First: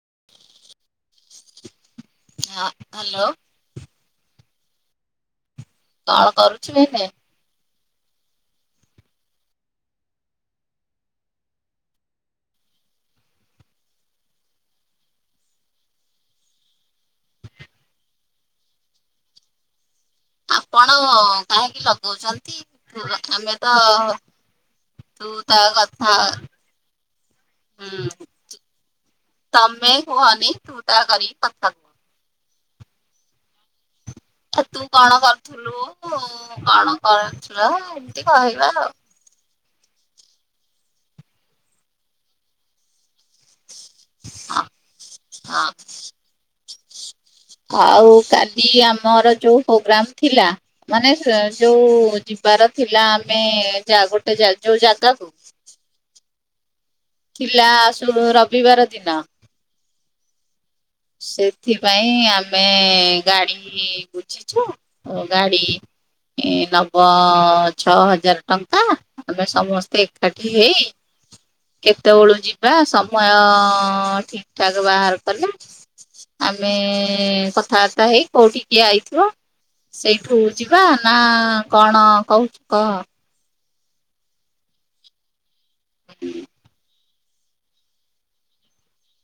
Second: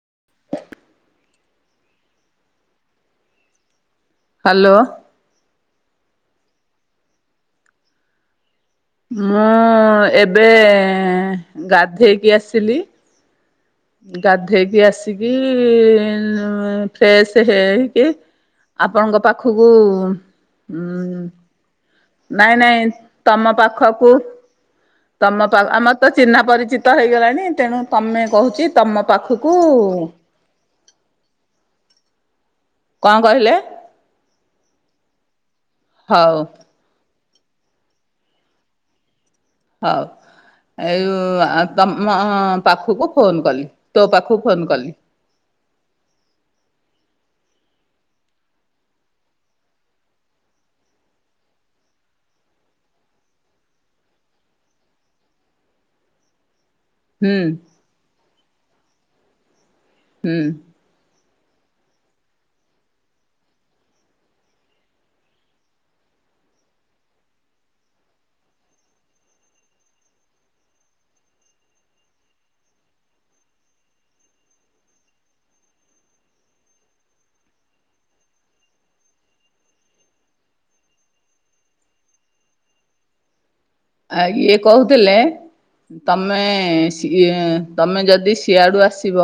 [inaudible] ହଁ, hello hello କଣ କରୁଛୁ ଏନେ? ମୁଁ ଏବେ ଗାଧେଇକି ଆସିଲି। ଗାଧେଇକି ଆସିକି, ଫ୍ରେଶ ହେଇକି ଆପଣଙ୍କ ପାଖକୁ ଆପଣ ଉଁ କାହିଁକି ଲ ନାଇଁ ନାଇଁ ତମ ପାଖକୁ ତୁ ତମ ତା ପା ଆମର ତ କଥା ଚିହ୍ନା ପରିଚିତ ହେଇଗଲାଣି, ତେଣୁ ତମେ କହୁଛି ତମ ପାଖକୁ ମ ହୁହନି ଛୁଟା କରିି ପୁ [unintelligible] [inaudible] କଣ କହିଲେ? ସେ ତୁ କଣ କରୁଥିଲୁ, ହଉ କଣ କର? ର ଏମତି କହିଲ ଆଉ ହଉ, ଆଉ ତମ ପାଖକୁ ଫୋନ କଲି, ତୋ ପାଖକୁ ହଁ ଫୋନ କଲି ହଁ ଆଉ କାଲି ଆମର ଯୋଉ ପ୍ରୋଗ୍ରାମ ଥିଲା, ମାନେ ସେ ଯୋଉ ଯିବାର ଥିଲା ଆମେ ଯା ଗୋଟେ ଜା ଯୋଉ ଜାଗାକୁ ହୁଁ ଥିଲା ଆସୁୁ ରବିବାର ଦିନ ହୁଁ। ସେଥିପାଇଁ ଆମେ ଗାଡି ବୁଝିଛୁ। ଗାଡି ଏ ନବ ଛଅ ହଜାର ଟଙ୍କା। ଆମେ ସମସ୍ତେ ଏକାଠି ହେଇ କେତେବେଳୁ ଯିବା, ସମୟ ଠିକ ଠାକ ବାହାର କଲେ ଆମେ କଥାବାର୍ତ୍ତା ହେଇ କୋଉଠି କିଏ ଆଇଥିବ ସେଇଠୁ ଯିବା ନା କଣ କହୁଛୁ? ଆ ଇଏ କହୁଥିଲେ, ତମେ ଏ ତମେ ଯଦି ସିଆଡୁ ଆସିବ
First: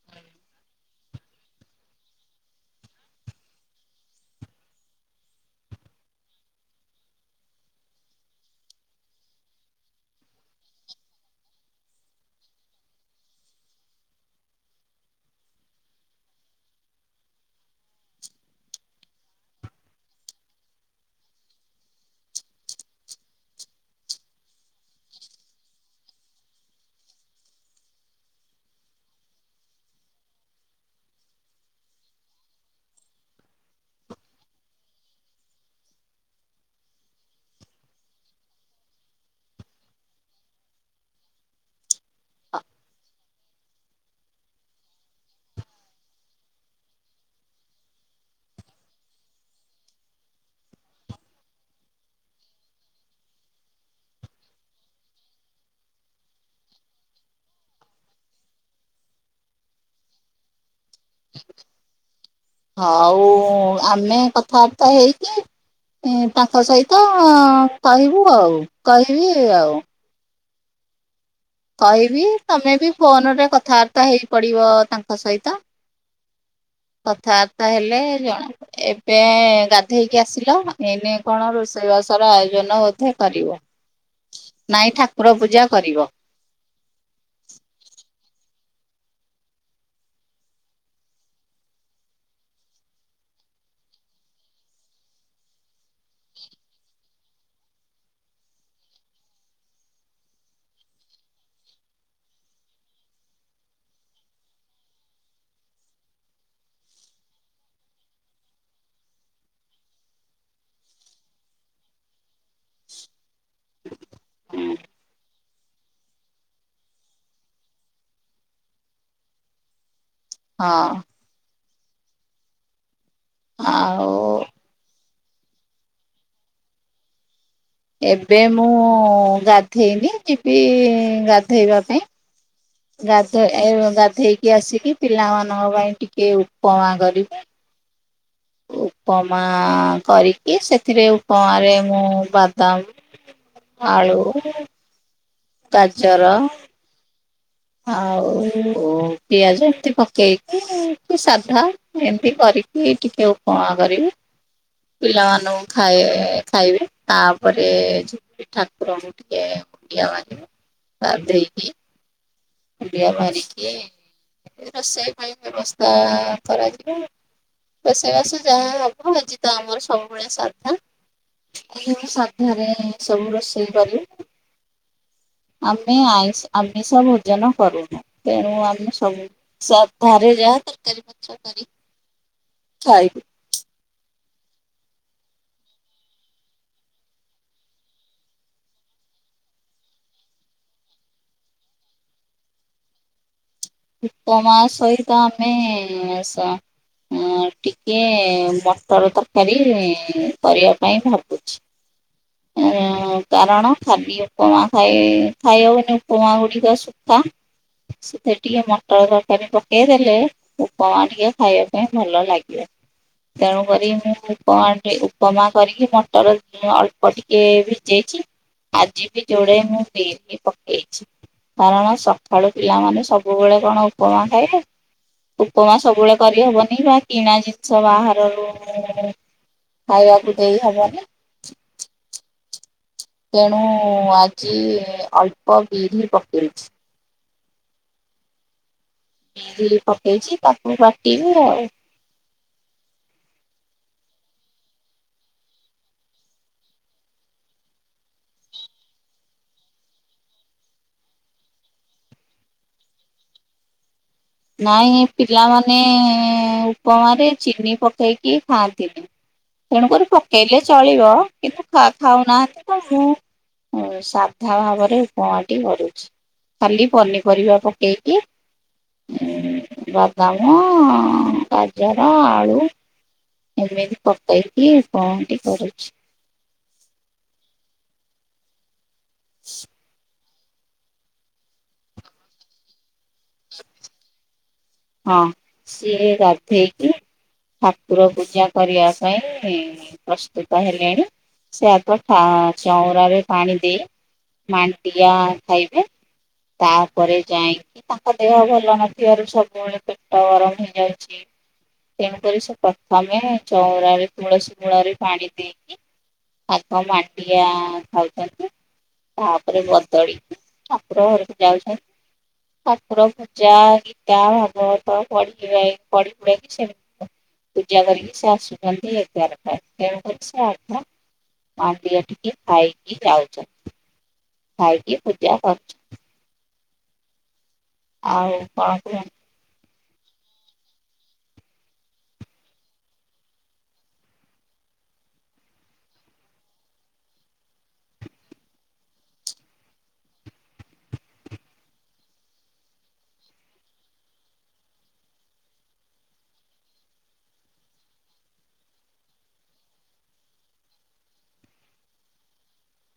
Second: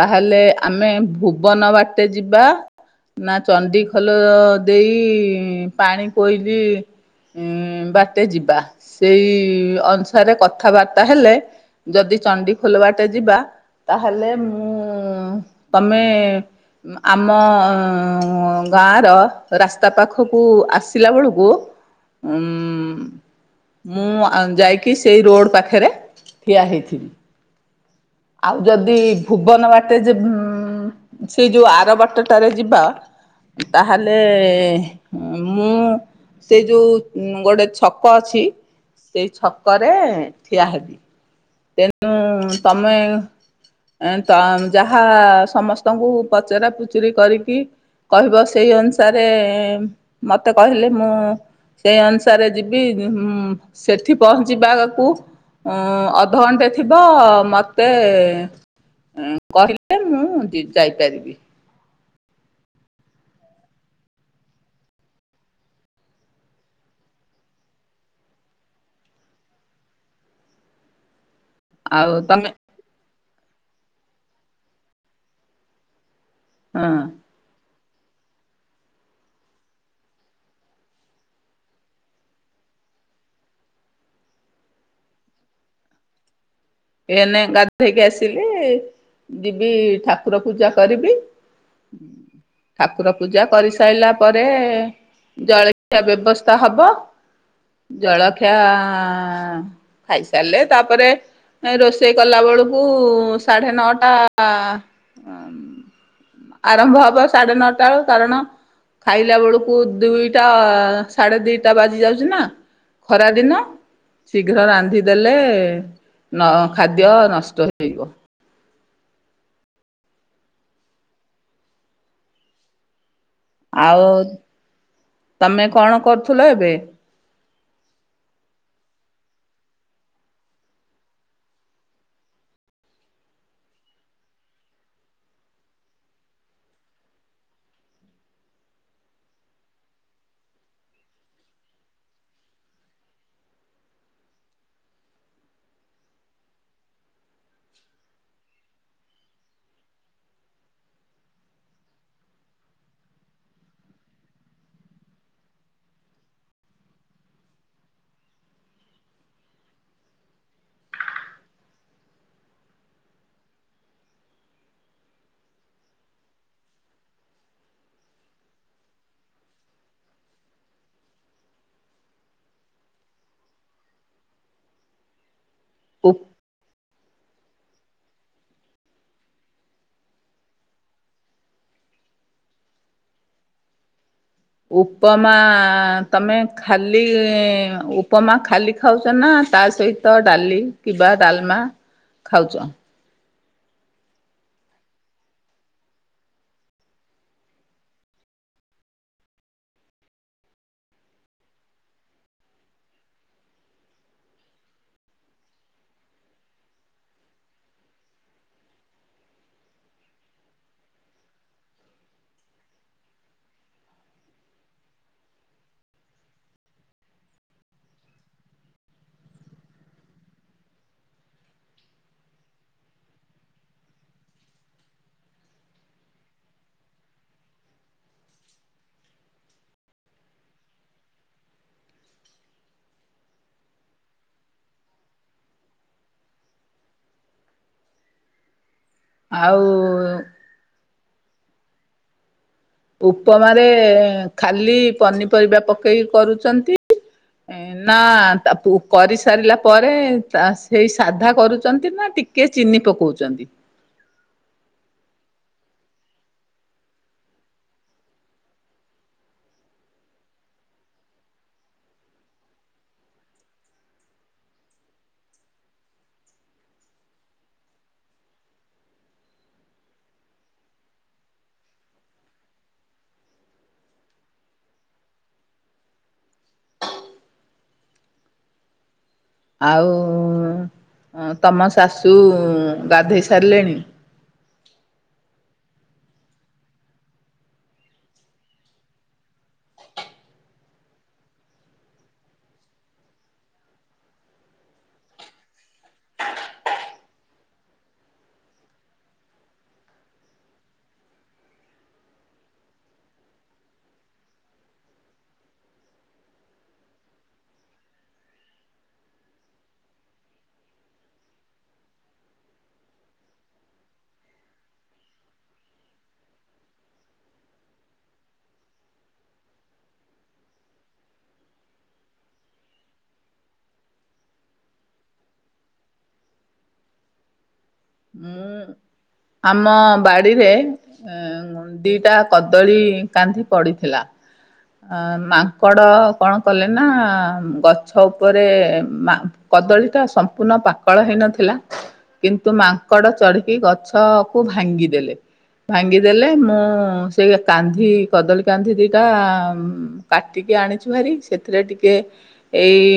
ତାହେଲେ ଆମେ ଭୁବନ ବାଟେ ଯିବା ନା ଚଣ୍ଡିଖୋଲ ଦେଇ ପାଣିକୋଇଲି ଉଁ ବାଟେ ଯିବା। ସେଇ ଅନୁସାରେ କଥାବାର୍ତ୍ତା ହେଲେ ଯଦି ଚଣ୍ଡିଖୋଲ ବାଟେ ଯିବା, ତାହେଲେ ମୁଁ ତମେ ଆମ ଗାଁର ରାସ୍ତା ପାଖକୁ ଆସିଲା ବେଳକୁ ଉମ୍ ମୁଁ ଯାଇକି ସେଇ ରୋଡ ପାଖରେ ଠିଆ ହେଇଥିବି। ଆଉ ଯଦି ଭୁବନ ବାଟେ ଯେ ଉମ୍ ସେଇ ଯୋଉ ଆର ବାଟଟାରେ ଯିବା ତାହେଲେ ମୁଁ ସେ ଯୋଉ ଗୋଟେ ଛକ ଅଛି ସେଇ ଛକରେ ଠିଆ ହେବି। ତେଣୁ ତମେ ଏ ତ, ଯାହା ସମସ୍ତଙ୍କୁ ପଚରା ପୁଚୁରି କରିକି କହିବ ସେଇ ଅନୁସାରେ ମତେ କହିଲେ, ମୁଁ ସେଇ ଅନୁସାରେ ଯିବି, ଉମ୍ ସେଠି ପହଞ୍ଚିବା ଆଗକୁ ଉଁ ଅଧଘଣ୍ଟେ ଥିବ ମତେ କହିଲେ, ମୁଁ ଯି ଯାଇପାରିବି। ହଉ ଆମେ କଥାବାର୍ତ୍ତା ହେଇକି ତାଙ୍କ ସହିତ କହିବୁ ଆଉ, କହିବି ଆଉ। କହିବି, ତମେ ବି ଫୋନ ରେ କଥାବାର୍ତ୍ତା ହେଇ ପଡିବ ତାଙ୍କ ସହିତ। ହଁ କଥାତ୍ ତାହେଲେ, ଜଣ ଏବେ ଗାଧେଇକି ଆସିଲ ଏଇନେ କଣ ରୋଷେଇବାସର ଆୟୋଜନ ନ ବୋଧେ କରିବ। ନାଇଁ ଠାକୁର ପୂଜା କରିବ। ଥିଲେ ଯିବି ଠାକୁର ପୂଜା କରିବି ଠାକୁର ପୂଜା କରିସାଇଲା ପରେ ଜଳଖିଆ ବ୍ୟବସ୍ଥା ହବ ଜଳଖିଆ ଖାଇସାରିଲେ ତାପରେ ରୋଷେଇ କଲା ବେଳକୁ ସାଢ଼େ ନଅଟା ଆରମ୍ଭ ହବ ସାଢେ ନଅଟା ବେଳକୁ, କାରଣ ଖାଇଲା ବେଳକୁ ଦୁଇଟା ସାଢେ ଦିଟା ବାଜି ଯାଉଛି ନା। ଖରାଦିନ ଶୀଘ୍ର ରାନ୍ଧିଦେଲେ, ନ ଖାଦ୍ୟ ନଷ୍ଟ ହେଇବ। ହଁ। ଆଉ ତମେ କଣ କରୁଥିଲ ଏବେ? ଏବେ ମୁଁ ଗାଧେଇନି ଯିବି ଗାଧେଇବା ପାଇଁ ଗାଧେ ଇ ଗାଧେଇକି ଆସିକି ପିଲାମାନଙ୍କ ପାଇଁ ଟିକେ ଉପମା କରିବି ଉପମା କରିକି, ସେଥିରେ ଉପମାରେ ମୁଁ ବାଦାମ ଆଳୁ, ଗାଜର ଆଉ ପିଆଜ ଏମତି ପକେଇକି ସାଧା ଏମତି କରି ଟିକି ଟିକେ ଉପମା କରିବି ପିଲାମାନଙ୍କୁ ଖାଇ ଖାଇବେ। ତାପରେ ଯିବି ଠାକୁରଙ୍କୁ ଟିକେ ମୁଣ୍ଡିଆ ମାରିବି ଗାଧେଇକି ମୁଣ୍ଡିଆ ମାରିକି ଏଇ ରୋଷେଇ ପାଇଁ ବ୍ୟବସ୍ଥା କରାଯିବ। ରୋଷେଇବାସ ଯାହା ହବ। ଆଜି ତ ଆମର ସବୁବେଳେ ସାଧା। [unintelligible] ସାଧାରେ ସବୁ ରୋଷେଇ କରେ। ଆମେ ଆଇଁଷ ଆମ୍ ଷ ଭୋଜନ କରୁନା। ତେଣୁ ଆମେ ସବୁ ସାଧାରେ ଯାହା ତରକାରୀ ପତ୍ର କରି [inaudible] ଖାଇବୁ ଉପମା ତମେ ଖାଲି, ଉପମା ଖାଲି ଖାଉଚ ନା ତା ସହିତ ଡାଲି କିମ୍ବା ଡାଲମା ଖାଉଚ? ଉପମା ସହିତ ଆମେ ସ ମୁଁ ଟିକେ ମଟର ତରକାରୀ କରିବା ପାଇଁ ଭାବୁଛି। ଉଁ କାରଣ ଖାଲି ଉପମା ଖାଇ ଖାଇହବନି ଉପମା ଗୁଡିକ ସୁଖା ଖା [unintelligible] ଟିକେ ମଟର ତରକାରୀ ପକେଇ ଦେଲେ, ଉପମା ଟିକେ ଖାଇବା ପାଇଁ ଭଲ ଲାଗିବ। ତେଣୁ କରି, ମୁଁ ଉପମା ଟି ଉପମା କରିକି ମଟର ଉଁ ଅଳ୍ପ ଟିକେ ଭିଜେଇଛି। ଆଜି ବି ଯୋଡେ ମୁଁ ବିମି ପକେଇଛି କାରଣ ସକାଳୁ ପିଲାମାନେ ସବୁ ବୁବେଳେ କଣ ଉପମା ଖାଇବେ ଉପମା ସବୁବେଳେ କରିହବନି ବା କିଣା ଜିନଷ ବାହାରରୁ ଖାଇବାକୁ ଦେଇହବନି। ତେଣୁ ଆଜି ଅଳ୍ପ ବିରିହି ପକେଇଛି। ଆଉ ବିରିହି ପକେଇଛି ତାକୁ ବାଟିବି ଆଉ। ଉପମାରେ ଖାଲି ପନିପରିବା ପକେଇକି କରୁଚନ୍ତି। ଏନ୍ ନା ତା ପୁ କରିସାରିଲା ପରେ ତା ସେଇ ସାଧା କରୁଚନ୍ତି ନା ଟିକେ ଚିନି ପକୋଉଚନ୍ତି। ନାଇଁ ପିଲାମାନେ ଉପମାରେ ଚିନି ପକେଇକି ଖାଆନ୍ତିନି। ତେଣୁକରି ପକେଇଲେ ଚଳିବ କିନ୍ତୁ ଖା ଖାଉନାହାନ୍ତି ତ ମୁଁ ଉଁ ସାଧା ଭାବରେ ଉପମାଟି କରୁଛି। ଖାଲି ପନିପରିବା ପକେଇକି ବାଦାମ ଗାଜର ଆଳୁ ଏମି ବି ପକେଇକି ଉପମାଟି କରୁଛି। ଆଉ ତମ ଶାଶୁ ଗାଧେଇ ସାରିଲେଣି? ହଁ ସିଏ ଗଧେଇକି ଠାକୁର ପୂଜା କରିବା ପାଇଁ ପ୍ରସ୍ତୁତ ହେଲେଣି। ସେ ଆଗ ଚଉଁରା ରେ ପାଣି ଦେଇ ମାଣ୍ଟିଆ ଖାଇବେ ତାପରେ ଯାଇଙ୍କି ତାଙ୍କ ଦେହ ଭଲ ନଥିବାରୁ ସବୁବେଳେ ପେଟ ଗରମ ହେଇଯାଉଛି ତେଣୁକରି ସେ ପ୍ରଥମେ ଚଉଁରାରେ ତୁଳସୀ ମୂଳରେ ପାଣି ଦେଇକି ଆଗ ମାଣ୍ଡିଆ ଖାଉଛନ୍ତି। ତାପରେ ବଦଳି ଠାକୁର ଘରକୁ ଯାଉଛ ଠାକୁର ପୂଜା ଗୀତା ଭାଗବତ ପଢ଼ି କିଆ ଇ ପାଢିପୁଢ଼ା ସେ ପୂଜା କରିକି ସେ ଆସୁଛନ୍ତି ଏଗାରଟାରେ ତେଣୁ କରି ସେ ଆଗୁଆ ମାଣ୍ଡିଆ ଟିକେ ଖାଇକି ଯାଉଚନ୍ତି। ଖାଇକି ପୂଜା କରୁଛ ଆଉ ମୁଁ କଣ କୁହ? ଆମ ବାଡିରେ ଦିଟା କଦଳୀ କାନ୍ଧି ପଡିଥିଲା। ଅ ମାଙ୍କଡ କଣ କଲେ ନା ଗଛ ଉପରେ ଏ ମା କଦଳୀ ଟା ସମ୍ପୂର୍ଣ୍ଣ ପାକଳ ହେଇନଥିଲା କିନ୍ତୁ ମାଙ୍କଡ଼ ଚଢ଼ିକି ଗଛ ତ କୁ ଭାଙ୍ଗିଦେଲେ। ଭାଙ୍ଗିଦେଲେ ମୁଁ ସେଇ କାନ୍ଧି କଦଳୀ କାନ୍ଧି ଦିଟା କାଟିି କି ଆଣିଛୁ ଭାରି ସେଥିରେ ଟିକେ ଏଇ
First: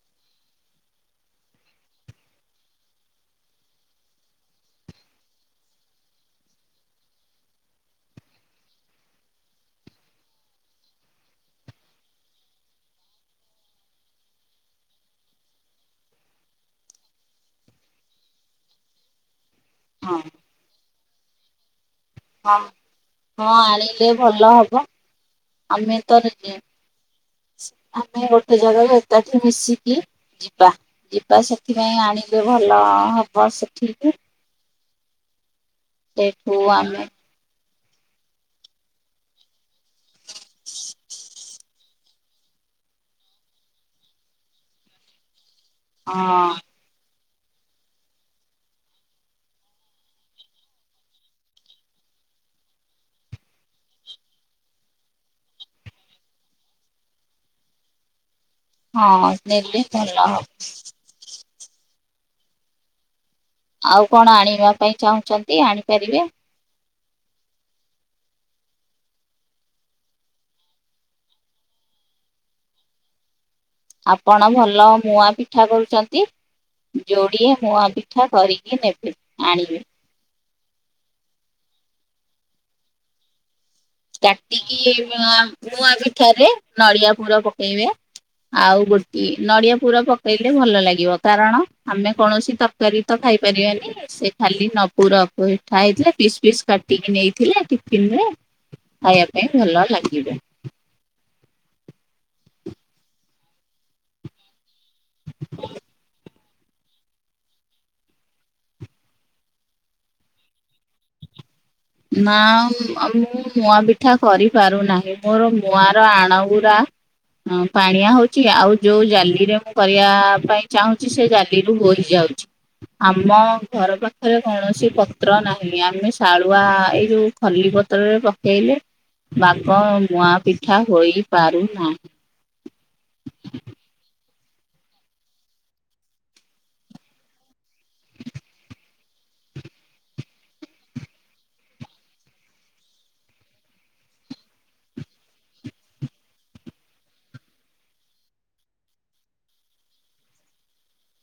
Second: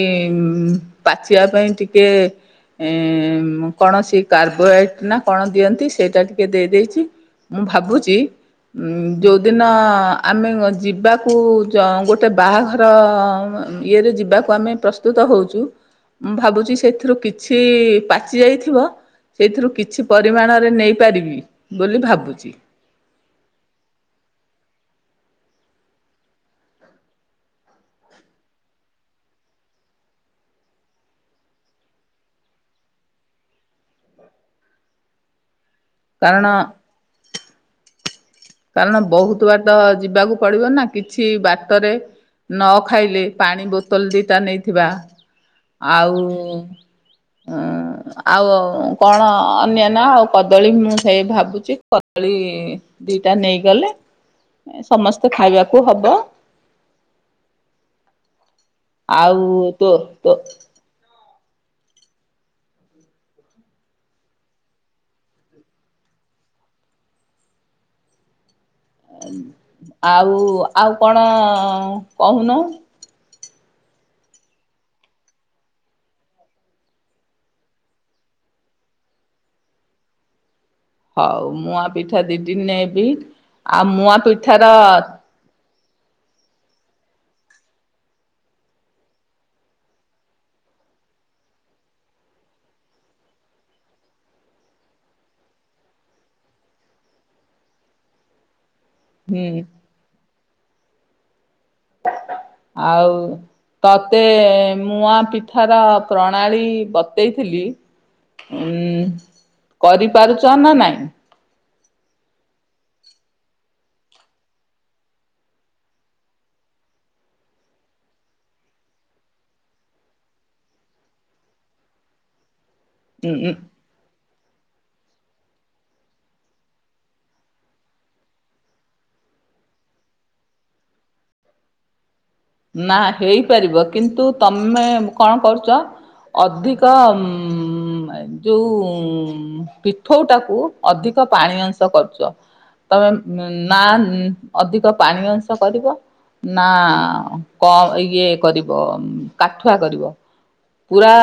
ପାଚିବା ପାଇଁ ଟିକେ ଏ କୌଣସି କାର୍ବୋହାଇଟ ନା କଣ ଦିଅନ୍ତି। ସେଇଟା ଟିକେ ଦେଇ ଦେଇଚି ମୁଁ ଭାବୁଚି ଉ ଯୋଉଦିନ ଆମେ ଯିବାକୁ ଜ ଗୋଟେ ବାଆଘର ଇଏରେ ଯିବାକୁ ଆମେ ପ୍ରସ୍ତୁତ ହଉଚୁ। ମୁଁ ଭାବୁଚି ସେଥିରୁ କିଛି ପାଚି ଯାଇଥିବ। ସେଇଥିରୁ କିଛି ହଁ ପରିମାଣରେ ନେଇପାରିବି। ବୋଲି ଭାବୁଛି ହଁ ହଁ ଆଣିଲେ ଭଲ ହବ ଆମେ ତ ଆମେ ଗୋଟେ ଜାଗାରୁ ଏକାଠି ମିଶିକି ଯିବା ଯିବା ସେଥିପାଇଁ ଆ ଣିଲେ ଭଲ ହବ ସେଠିକି। କାରଣ ସେଠୁ ଆମେ କାରଣ ବହୁତ ବାଟ ଯିବାକୁ ପଡିବ ନା କିଛି ବାଟରେ ନ ଖାଇଲେ ପାଣି ବୋତଲ ଦିଟା ନେଇଥିବା ଆଉ ହଁ ଉଁ ଆଉ କଣ ଅନ୍ୟାନ ଆଉ କଦଳୀ ମୁଁ ସେଇ ଭାବୁଚି କଦଳୀ ଦି ନେଇଗଲେ ସମସ୍ତେ ଖାଇବାକୁ ହବ। ହଁ ଆଉ ନେଲେ ଭଲ ତୋ-ତୋ ହବ ଆଉ କଣ ଆଣିବା ପାଇଁ ଚାହୁଁଚନ୍ତି ଆଣିପାରିବେ। ଆଉ ଆଉ କଣ କହୁନ? ଆପଣ ଭଲ ମୁଁଆଁ ପିଠା କରୁଚନ୍ତି? ଯୋଡିଏ ମୁଁଆଁ ପିଠା କରିକି ନେବେ ଆଣିବେ। ହଉ ମୁଁଆଁ ପିଠା ଦିଦି ନେବି ଆଉ ମୁଆଁ ପିଠା ର ନୂଆ ପିଠାରେ ନଡିଆ ପୁର ପକେଇବେ। ଆଉ ଗୋଟେ ନଡିଆ ପୁରୁର ପକେଇଲେ ଭଲ ଲାଗିବ କାରଣ ଆମେ କୌଣସି ତରକାରୀ ତର ଖାଇ ପାରିବାନି ସେ ଖାଲି ନ ପୁର ମିଠା ହେଇଥିଲା ପିସ୍ ପିସ୍ କାଟିକି ନେଇଥିଲେ ଟିଫିନରେ। ଖାଇବା ହୁଁ ପାଇଁ ଭଲ ଲାଗିବ। ଆଉ ତତେ ମୁଁଆଁ ପିଠାର ପ୍ରଣା ଣାଳୀ ବତେଇଥିଲି। ହୁଁ କରିପାରୁଚ ନା ନାଇଁ? ନା ମୁଁ ମୁଆଁ ପିଠା କରିପାରୁନାହିଁ ମୋର ମୁଁଆଁର ଆଣଗୁୁରା ହ ପାଣିଆ ହଉଚି ଆଉ ଯୋଉ ଜାଲିରେ ମୁଁ କରିବା ପାଇଁ ଚାହୁଁଚି ସେ ଜାଲିରୁୁ ବୋହିଯା ଉଚି ଉଁ ଆମ ଉଁ ଘର ପାଖରେ କୌଣସି ପତ୍ର ନାହି ଆମେ ସା ଳୁଆ ଏଇ ଯୋଉ ଖଲି ପତ୍ରରେ ପକେଇଲେ। ବାଗ ମୁଁଆଁ ପିଠା ହୋଇ ପାରୁନାହିଁ। ନା ହେଇପାରିବ କିନ୍ତୁ ତମେ କଣ କରୁଚ? ଅଧିକ ଉମ୍ ଯୋଉ ପିଠଉଟାକୁ ଅଧିକ ପାଣି ଅଂଶ କରୁଚ। ତମେ ନା ଅଧିକ ପାଣି ଅଂଶ କରିବ ନା କ ଇଏ କରିବ କାଠୁଆ କରିବ। ପୁରା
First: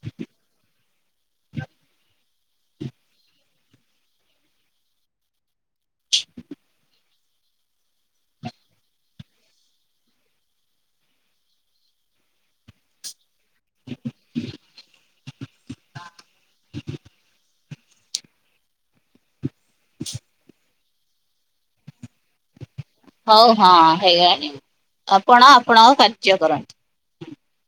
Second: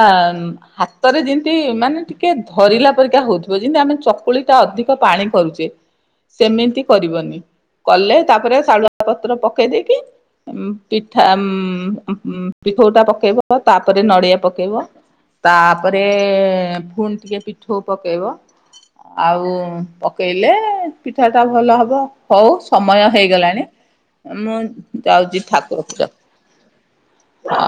ହାତରେ ଯେମିତି ମାନେ ଟିକେ ଧରିଲା ପରିକା ହଉଥୁବ ଯେମିତି ଆମେ ଚକୁ ଳି ଟା ଅଧିକ ପାଣି କରୁଚେ। ସେମିତି କରିବନି କଲେ ତାପରେ ଶାଳୁଆ ପତ୍ର ପକେଇ ଦେଇକି ପିଠା ଉମ୍ ପିଠଉଟା ପକେଇବ ତାପରେ ନଡିଆ ପକେଇବ। ତାପରେ ଫୁଣି ଟିକଏ ପିଠୋଉ ପକାଇବ ଆଉ। ହ ପକେଇଲେ ପିଠା ଟା ଭଲ ହବ ହଉ। ସମୟ ହଉ ହେଇଗଲାଣି ହଁ ହେଇଗଲାଣି ମୁଁ ଯାଉଛି ଆପଣ ଠାକୁର ଆପଣଙ୍କ ପୂଜା କାର୍ଯ୍ୟ କରନ୍ତି। ହଁ।